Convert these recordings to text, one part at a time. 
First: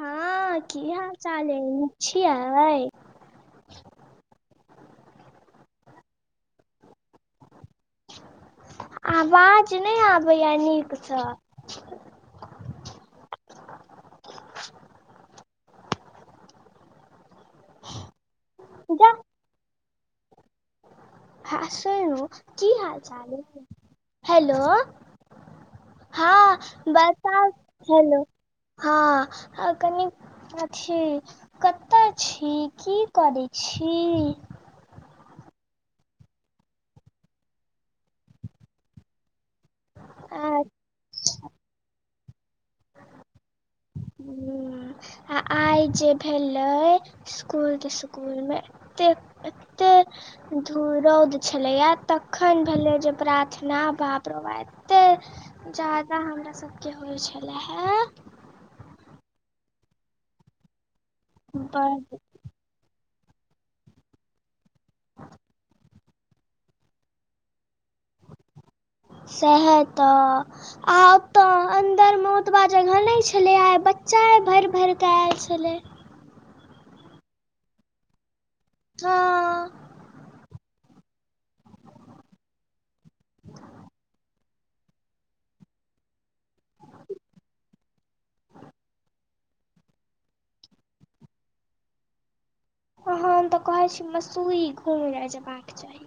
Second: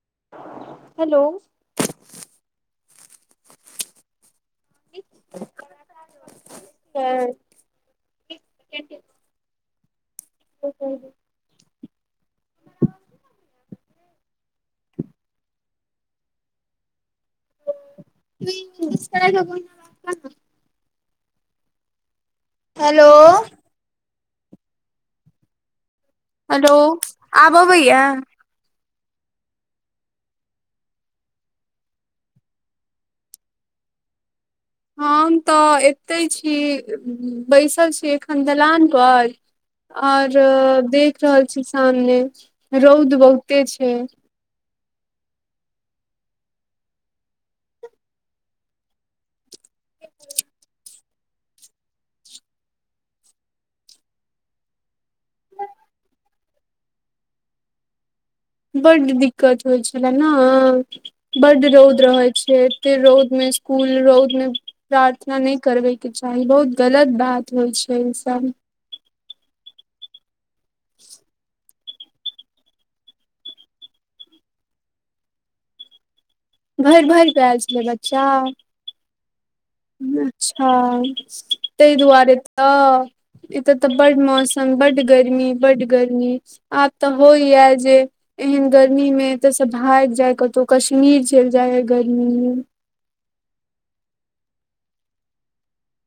हँ की हेलो हाल-चाल अए नीक छीयै [unintelligible] हँ आवाज नहि आबेया नीक सऽ जा [inaudible] हँ सुनू की हाल-चाल अय हेलो हँ हेलो बताउ आब अबैया हेलो हँ कनि अथी कतऽ छी, की करै छी। हम तऽ एतय छी, बैसल छी एखन दलान पर आ आऔर देख रहल छी, सामने रौंद बहुते छै। हम्म आ आइ जे भेलय स्कूल-तिस्कूलमे एतेक एत्ते धु रौंद छलैएयै, तखन भेलै जे प्रार्थना बाप रौ बा ए त्ते ज्यादा हमरा सबके होइ छले हैं बड्ड दिक्कत होइ छले नहि, बड्ड रौद बड रहैत छै ऐते रौंदमे स्कूल रौंदमे प्रार्थना नहि करबैके चाही, बहुत गलत बात होइ छै ईसब सैहैतऽ अहां ओतऽ अन्दर मे ओतबा जगह नहि छलै, आइ बच्चाए भरि- भरिके ऐल छलै। भरि--भरि क ऐल छलै बच्चा हँ अच्छा तय दुआरे तऽ एतऽ तऽ बड मौसम बड गर्मी- बड गर्मी आब तऽ होइयै जे एहन गर्मी में एतऽ स भाइग जाय कत‌ऊ, कश्मीर चलि जाय अय गर्मी मे अ हम तऽ कहै छी, मसूरी घूमले जेबाक चाही।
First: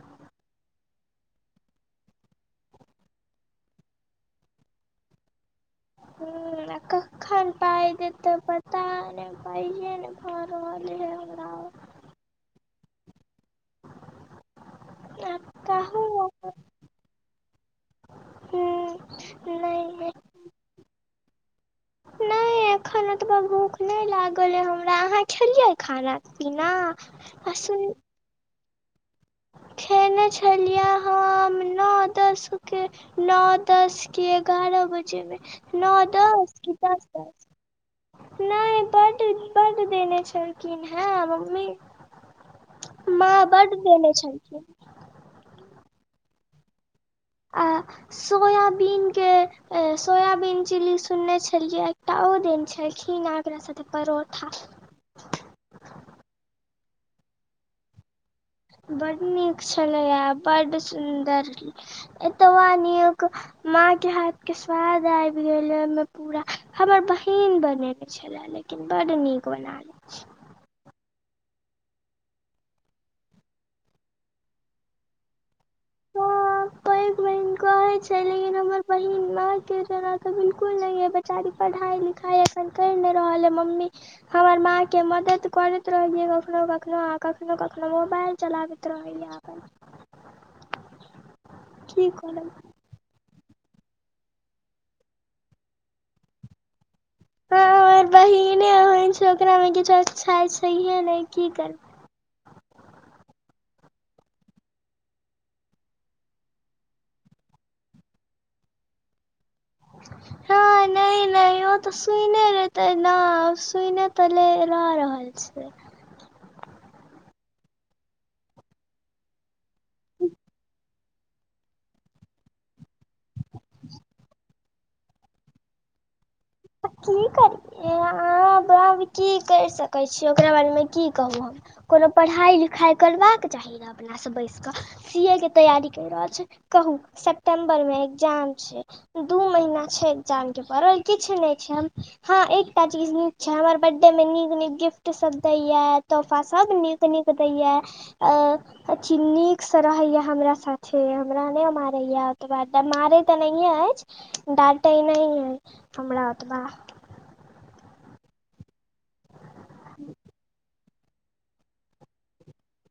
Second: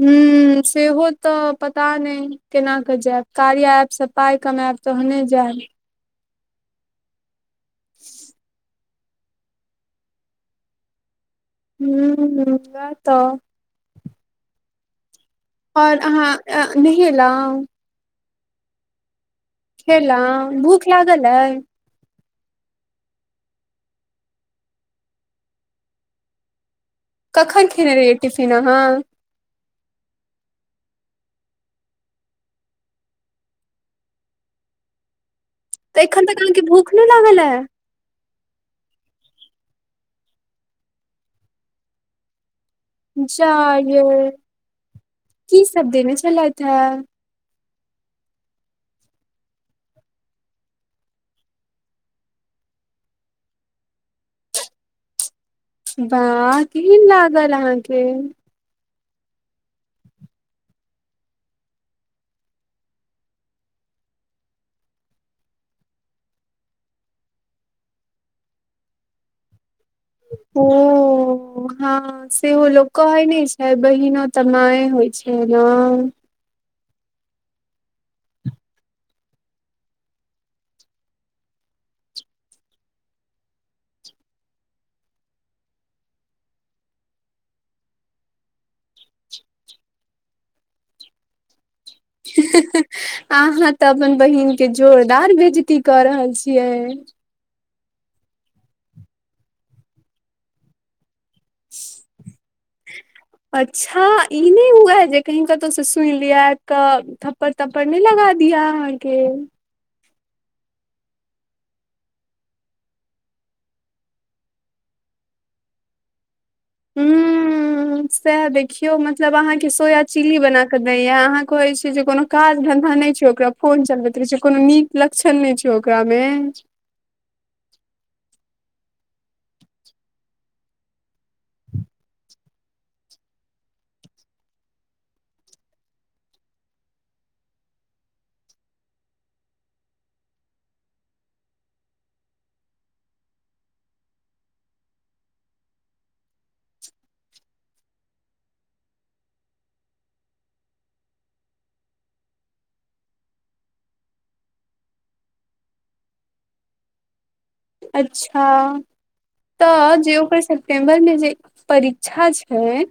हम्म सेहो तऽ पता नहि केना कऽ जैब, कार्या ऐप से पाइ कमायब तहने जैब। हम्म आ कखन पाय देतय पता नहि पैयेे नहि भऽ रहल है हमरा। हम्म वैह तऽ [unintelligible] आओर अहाँ नहेल‌ऊ। हूं नय खेलऊ भूख लागल अय। नहि नहि एखन एतबा भूख नहि लागल अय हमरा, अहाँ खेलियै खाना पीना। आ कखन सुन खेने रहियै टिफिन अहाँ खेने छलियै हम नौ दसके नौ दस कि एगारह बजेमे तऽ एखन तक अहाँके भूख नहि लागल ऐं नहि बड-बड देने छलखिन हैं मम्मी जा यैए छलखीन। की सब देने छलैथ हैं। आ सोयाबीन के सोयाबीन चिल्ली सुनने छलियै, एकटा ओ देन छलखिन आ ओकरा संगे परोठा। बाह केहिन लागल अहांके बड निक छलैया, बड सुन्दर एतबा निक माँ के हाथ के स्वाद आबि गेलै ओय मे पूरा, हमर बहिन बनेने छ ले लेकिन बड निक बना लै छै। हम्म हँ सेहो लोक कहै नै छै, बहिनो त मांए होइ छै ना। हं पैघ बहिन के लेकिन हमर बहिन नाम के जरा बिलकुल बेचारी पढ़ाइ लिखाइ कहि नै रहलै मम्मी हमर माँके मदद करैत रहै छै कखनो कखनो आ कखनो कखनो मोबाइल चलाबैत रहैये। हँ [unintelligible] की करब हेहे अहाँ तऽ अपन बहिन के जोरदार बेइजती कऽ रहल छियै। ह हमर बहिने ओहेन छै ओकरा में किछु अच्छा छैहे नै की करियै। [inaudible] अच्छा इ नै हुए है जे कही कतौ से सुन लिए त थपर थपड़ नै लगा दिया अहाँके। हं। नै नै ओ तऽ सुइने लेतै न सुने तऽले ल रहल छै। हुं। सेह देखियो मतलब अहाँ के सोया चिल्ली बना क दैये आ अहाँ कहे छी जे कोनो काज धंधा नहि छै ओकरा फोन चलबैत रहै छै कोनो निक लक्षण नै छै ओकरा मे। की कर अहाँ ब की करि सकै छी ओकरा बारेमे की कहु हम कोनो पढ़ाइ लिखाइ करबाक चाही न। अपना से बैस क सी ए के तैयारी कै रहल छै, अच्छा कहु सेप्टेम्बर में एग्जाम छै। दू महीना छै एजाम के परल किछु नै छै। हँ एकटा चीज निक छै हमर बड डे में निक निक गिफ्ट सब दैये तोहफा सब निक निक दैए अ अछि निक से रहैये, हमरा साथे हमरा नै मारैया ओकर बाद मारै तऽ नहिये ऐछ। डाँटै नै ऐ हमरा ओतबा। अच्छा। तऽ जे ओकर सेप्टेम्बर मे जे परिक्षा छै।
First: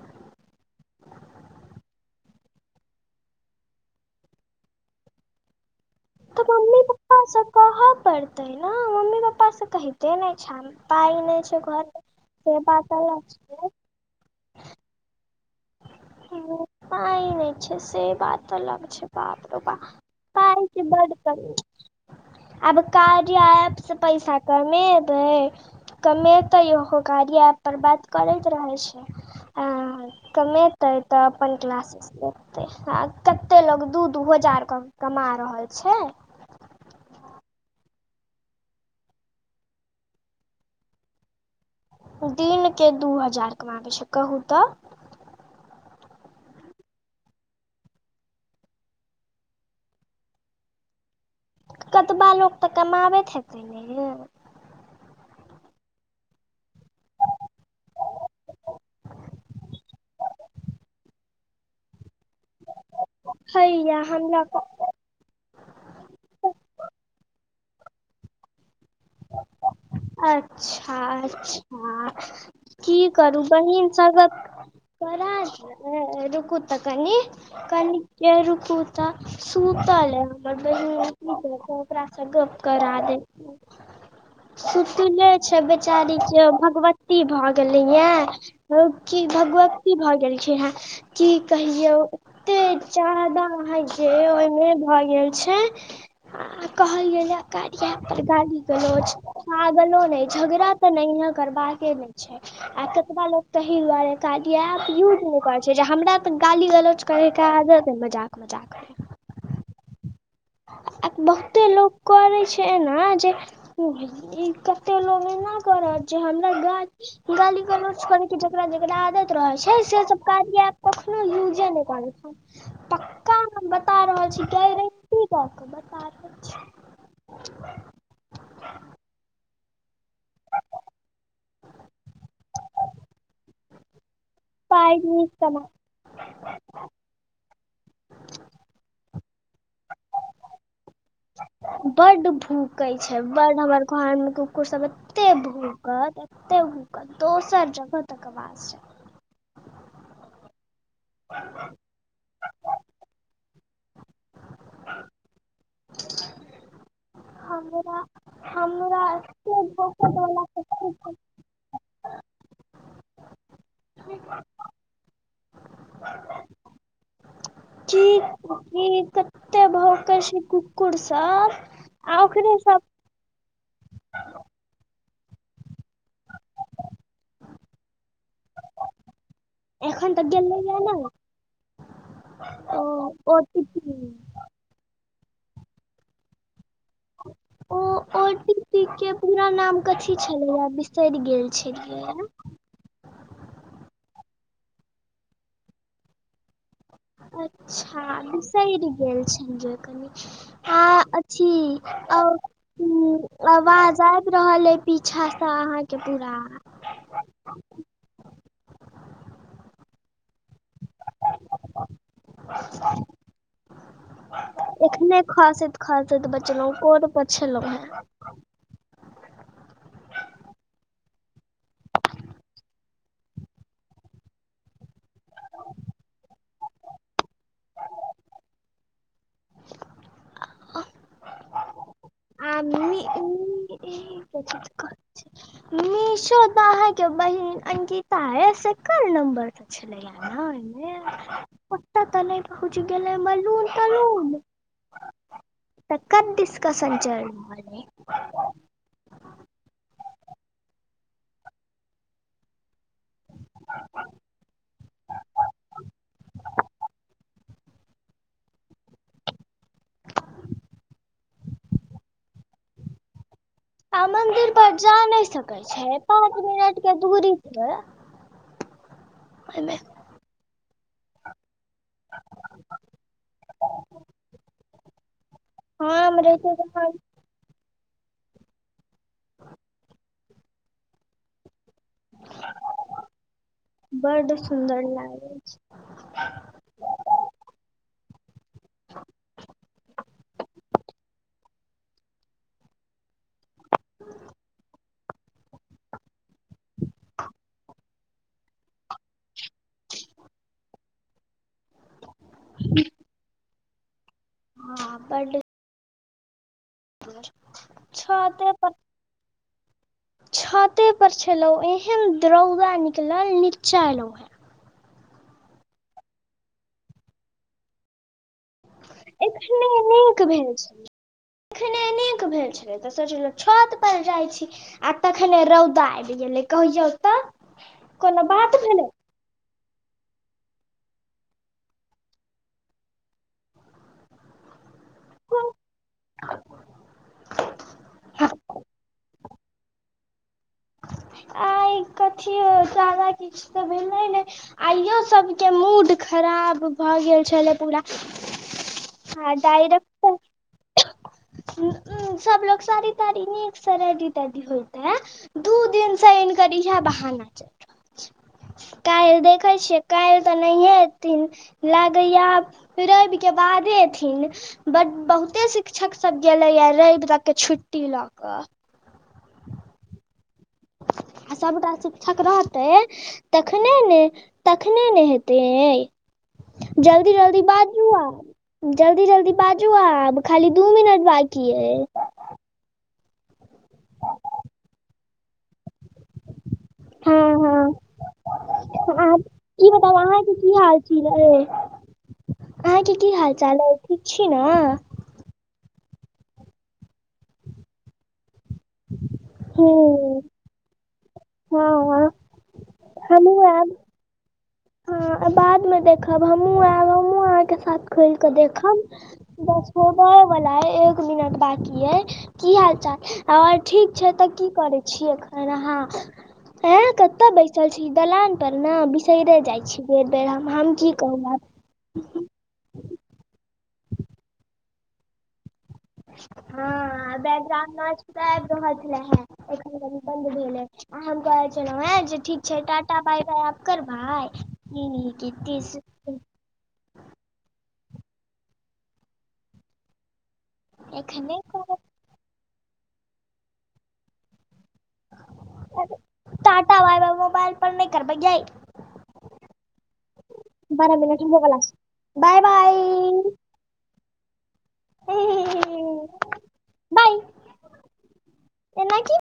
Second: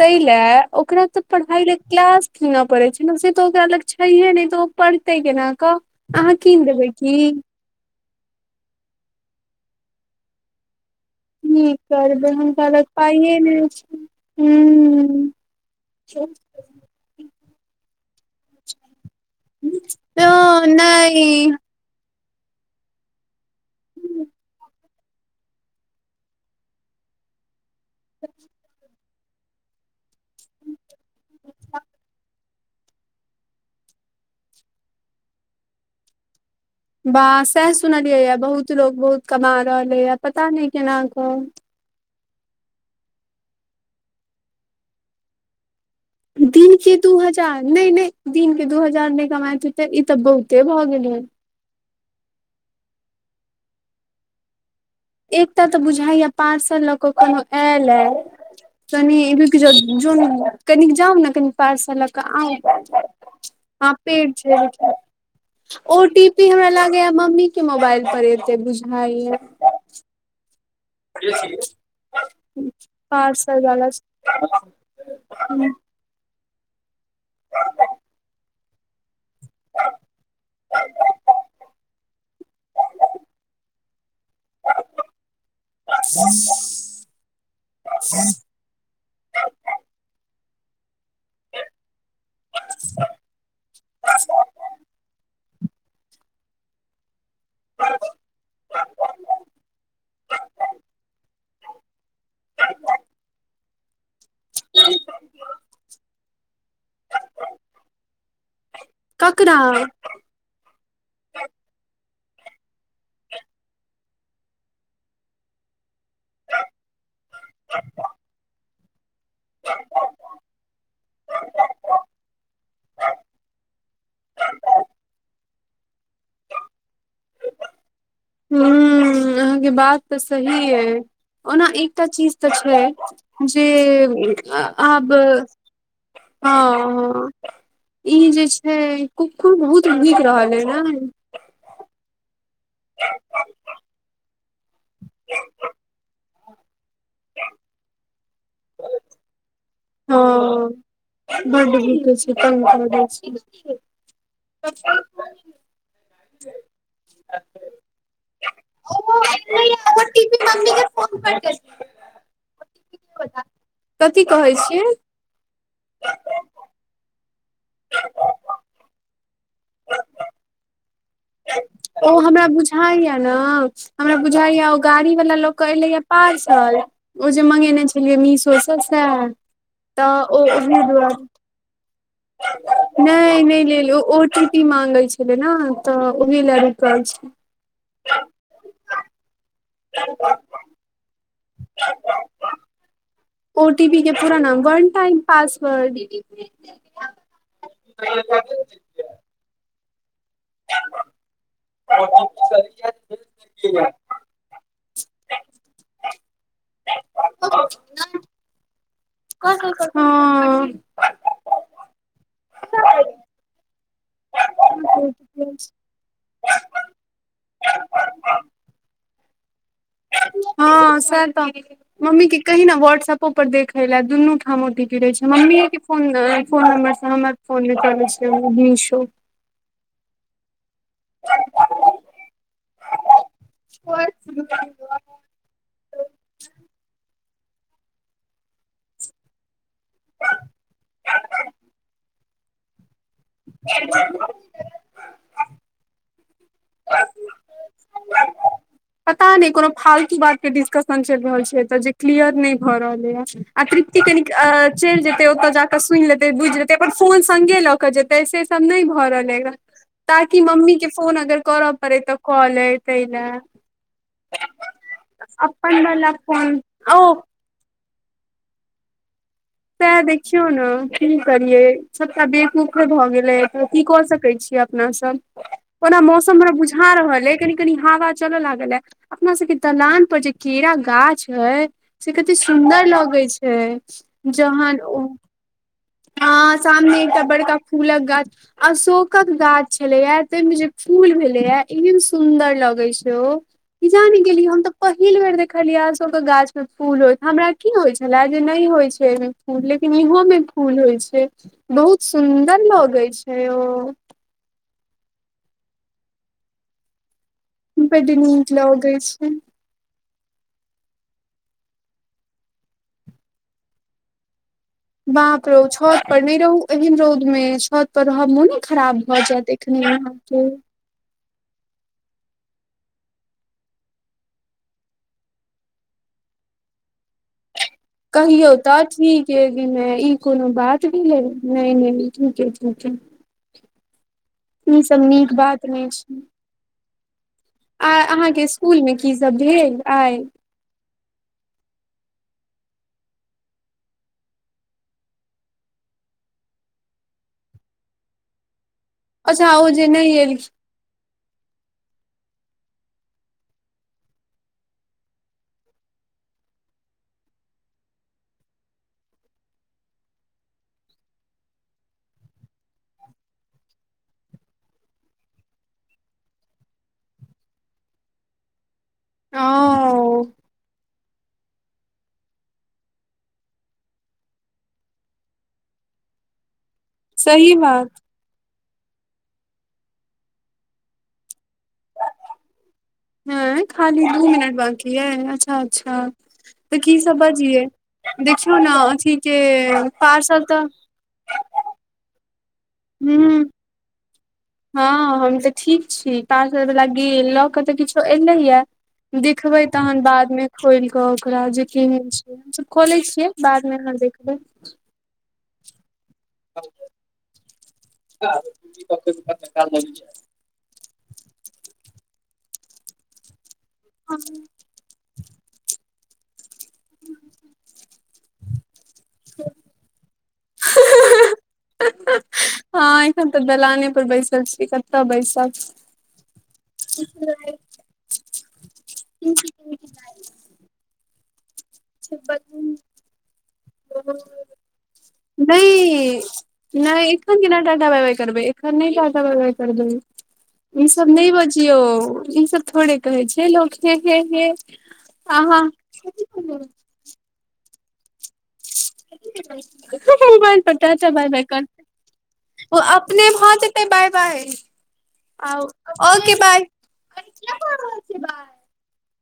तै ले ओकरा तऽ पढाई ले क्लास किनऽ पड़े छै ने से तऽ ओकरा अलग छैहे नै तऽ ओ पढ़तै केना कऽ। अहाँ तऽ कीन मम्मी देबै की पप्पासँ कहऽ पड़तै ने मम्मी पप्पासँ कहिते नै छै। पाइ नहि छै कि घरमे करबै से हुनका लग बात अलग पाइए नै छै हुं। च [unintelligible] पाइ नै छै से बात अलग छै, बाप र बााप। पाइ के बड़ नहि कमी। आब कार्या ऐप से पैसा कमेबै कमेतै ओहो कार्य ऐप पर बात करैत रहै छै। कमेतै तऽ अपन क्लास लगते त कते लोग दू दू हजार क कमा रहल छै। वाह, सैह सुनलियै ये बहुत लोग बहुत कमा रहलै ये, पता नै कोना कऽ। दिन के दू हजार कमा लै छै कहू तऽ। दिन के दू हजार नै नै दिन के दू हजार नहि कमाइत हेतै, इ तऽ बहुते भऽ गेलै। कतबा लोक तऽ कमाबैत हेतै ने यै। एकटा तऽ बुझाइये पार्सल लऽ कऽ कोनो आयलै। कनि रुकी जाऊ जो न जाउ ने कनि पार्सल लऽ कऽ। आंखि आ हैया पेट हमरा छै को- देखियौ। ओ टी पी हमरा लगैये मम्मी के मोबाइल पर एतै बुझैये। अच्छा अच्छा। की करू पार्सल वाला बहिन सब त बड़ा रुकु त कनी कनिके रुकु त। तऽ सूतल अइ हमर बहिन की कहै छी ओकरा स गप्प करा देब। सुतले छै बेचारीे के भगवती भए गेलैया। ओ की भगवती भऽ गेलखिनहा की कहियौ। एते चादा आहां के ओहिमे भऽ गेल छै। आ कही लैया काली हायत त गाड़ी स [unintelligible] झगड़ा ते नहिये करबाका के ने छै आ कतबा लोग तहि दुआरे कार्या ऐप यूज नहि करै छै जे हमरा तऽ गाली गलोच करैके आदत मजाक मजाक मे। ककरा? आ बहुते लोक करैत छै एना जे ई कते लोक एना क रहल छै हमरा गा गाली गलोच करे के जेकरा जेकरा आदत रहै छै से सब कार्यां एप कखनो यूजे नहि करै छै पक्का हम बता रहल छी ग [inaudible] त हु अहाँके बात तऽ सही यइ। ओना एकटा चीज तऽ छै जे पाइ आब नीक कमा हँ हँ। ई जे छै कुक्कुर बहुत भुइक रहल ये नय। बड भूकैत छै बड हमर घर मे कुकुर सब एते भूकत इते भूकत दोसर जगह तक अवाज जाय हँ बड भुकय छै तंग क दै छै। [inaudible] हमरा हमरा अतेक। [unintelligible] कथी कहै छियै? की कहु कतेक भौकै छै कुकुर सब। ओ आ हमरा ओकरे सब बुझाइया न। हमरा बुझाइया ओ गाड़ी वाला लक एलैया पार्सल ओ जे मंगेने छलियै मीशो स साह त एखन तऽ ओ गेलैया ओही ने दुआरे ओ नइ नइ टी पी लेलू ओ टी पी मांगै छलै न तऽ ओही ला रुकल छै। ओ ओ टी पी के पूरा नाम कथी छलेया बिसरि गेल छलियै। ओ टी पी के पुरा नाम वन टाइम पासवर्ड। अच्छा बिसैर गेल छलिया कनि। आ अथी आवाज आबि रहल अइ पीछा स अहाँके पूरा। हँ। एखने खसैत खसैत बचलहु कोर पर छलहु हैं। हँ सेह त। मम्मी के कही न व्हाट्सऐपो पर देखईला दुनू ठाम ओटीपी गिरई छै मम्मीये के फोन फोन नम्बर स हमर फोन मे चलैय छै मिशो। [inaudible] मिशो त अहाँके बहिन अंकिता ए सेकड़ नम्बर छले। ओहिमे ओतऽत नहि पहुंच गेलय मलून तऽलून। तकर डिस्कसन चलि रहल अइ। पता नहि कोनो फालतू बात के डिस्कशन चलि रहल छै एतऽ जे क्लियर नहि भऽ रहलैयऽ अछ। आ तृप्ति कनिक चलि जेते ओतय जाकऽ सुनि लेते बुझि लेतय अपन फोन संगेलऽकऽ जेतय सेसब नय भऽ रहलै हन। ताकि मम्मी कऽ फोन अगर करऽ पड़य तऽ कॉ लेते ने। आ मंदिर पर जा नहि सकै अपन छैन वाला पाँच फोन मिनट के ओ दूरी पर ओइमे। इहऽ देखियौ ने की करिये सबटा बेकुफे भए गेले की कऽ सकय छीयै अपना सब। [inaudible] ओना मौसम हमरा रहितै तऽ बुझा आम रहल ऐ। कनि-कनी हवा चलऽ लागल ऐ। अपना सबके दलान पर जे केरा गाछ है से कते सुन्दर लऽगे छै। बड सुन्दर लागै छै। हाॅं सामने एकटा बड़का फूलक गाछ अशोकक गाछ छले ये ताहि में जे फूल भेलय ये ऐहेन सुन्दर लगय छै ओ किजान गेलिये हम ते पहिल बेर देखलिये आशोकाक गाछ मे फूल होयत, हमरा की होय छल छला जे नहि होइ छै ऐहिमे फुल लेकिन इहो मे फूल होइ छै। बहुत सुन्दर लऽगय छै ओ। हाॅं बड [unintelligible] बडी छते नीक लऽगै छै। छऽते पर छलौं एहेन दरौवा निकलल नीचा एलो हऽ बाप रौ ओ छऽत पर नहि रहु एहन रौद में छऽत पर रहब मोने खराब भऽ जायत ऐखने एखने निक अहाँके भेल छी। ऐखने नीक भेल छलय तऽ सोचलहुॅं छऽत पर जाइ छी आ तखने रौदा आबि गेलय कहयौ तऽ। कोनो कहियौ बात तऽ भेलै ठीक। के ई नै ई कोनो बात भेलय। नै ई निक केलखिन। ई सब नीक बात नहि छै। आ अहाॅंके ईस्कूल मे की सब भेल आय? आइ कथिओ जादा किछ तऽ भेलै ने आइयो सबके मूड खराब भऽ गेल छलै पूरा। [inaudible] अच्छा ओ जे डायरेक्ट नहि ऐलखिन। सबलोग साड़ी-ताड़ी निक से रेडी-तेडी होइत हेत। दू दिनसँ इनकर इहऽ बहाना चल काल्हि देखै छियै काल्हि तऽ नहिए एथिन। लागैया आब रैब के बादे एथिन बड बहुते शिक्षक सब गेले या रैब तक के छुट्टी लऽकऽ। हं। आ सबटा शिक्षक रहतै तखने ने, तखने ने हेते यै। जल्दी-जल्दी सही बाजु बात आब जल्दी-जल्दी बाजू आब खाली दू मिनट बाकी ऐय। ऐ खाली दू मिनट बकी अए अच्छा-अच्छा तऽ की सब हँ बाजिये। हँ देखियौ ने अथी आब के की बताउ अहाँके पारसल तऽ की यैय अहाँके की हाल हूँ चाल अई ठीक छी न। हँ हम तऽ ठीक छी ताजर वला गेल लऽ के तऽ किछो एलेयै। दिखबे तहन हूँ बाद मे खोल के ओकरा जे हँ केहेन हँ छै। हमसब खोले छियै बादमे अहा देखबे। ह बाद में देख खब हमहु ऐब हमहु अहाँके साथ खोल के देखब बस मोबाईल होयबला एक मिनट बाकी अए की हाल चाल और। ठीक छै तऽ की करे छी एखन अहाँ एय कतऽ बैसल छी दलान पर ना बिसैरे जाइ छी बेर-बेर हम, हम की कहू आब। हँ एखन तऽ दलाने पर बैसल छी कतऽ बैसब। हँ बैग्राउंड नाच त आयब रहल छलैहे एख अखैन धड़ी बन्द भेल अइछ, आम गाछ। कहलौ हैं जे ठीक छै टाटा बाय-बाय आब करबै नै नै कतै‌ सु किऽ। नै एखन केना टाटा बाय- बाय करबै एखन नै टाटा बाय-बाय करबै। ई सब नै एखने करब बजियौ ई सब थोड़े कहै छै लोक हे-हे-हे। अरे टाट-टाटा बाय-बाय मोबाइल पर न करबै यै। अखैन की करै छी एखनियै मोबाइल पर टाटा-टाटा बाय-बाय करते। बाय-बाय। ओ अपने भ जित ओके बाय-बाय आउ ओके बाय बाय अरै किया कऽ रहल छीयै बाय। एना कि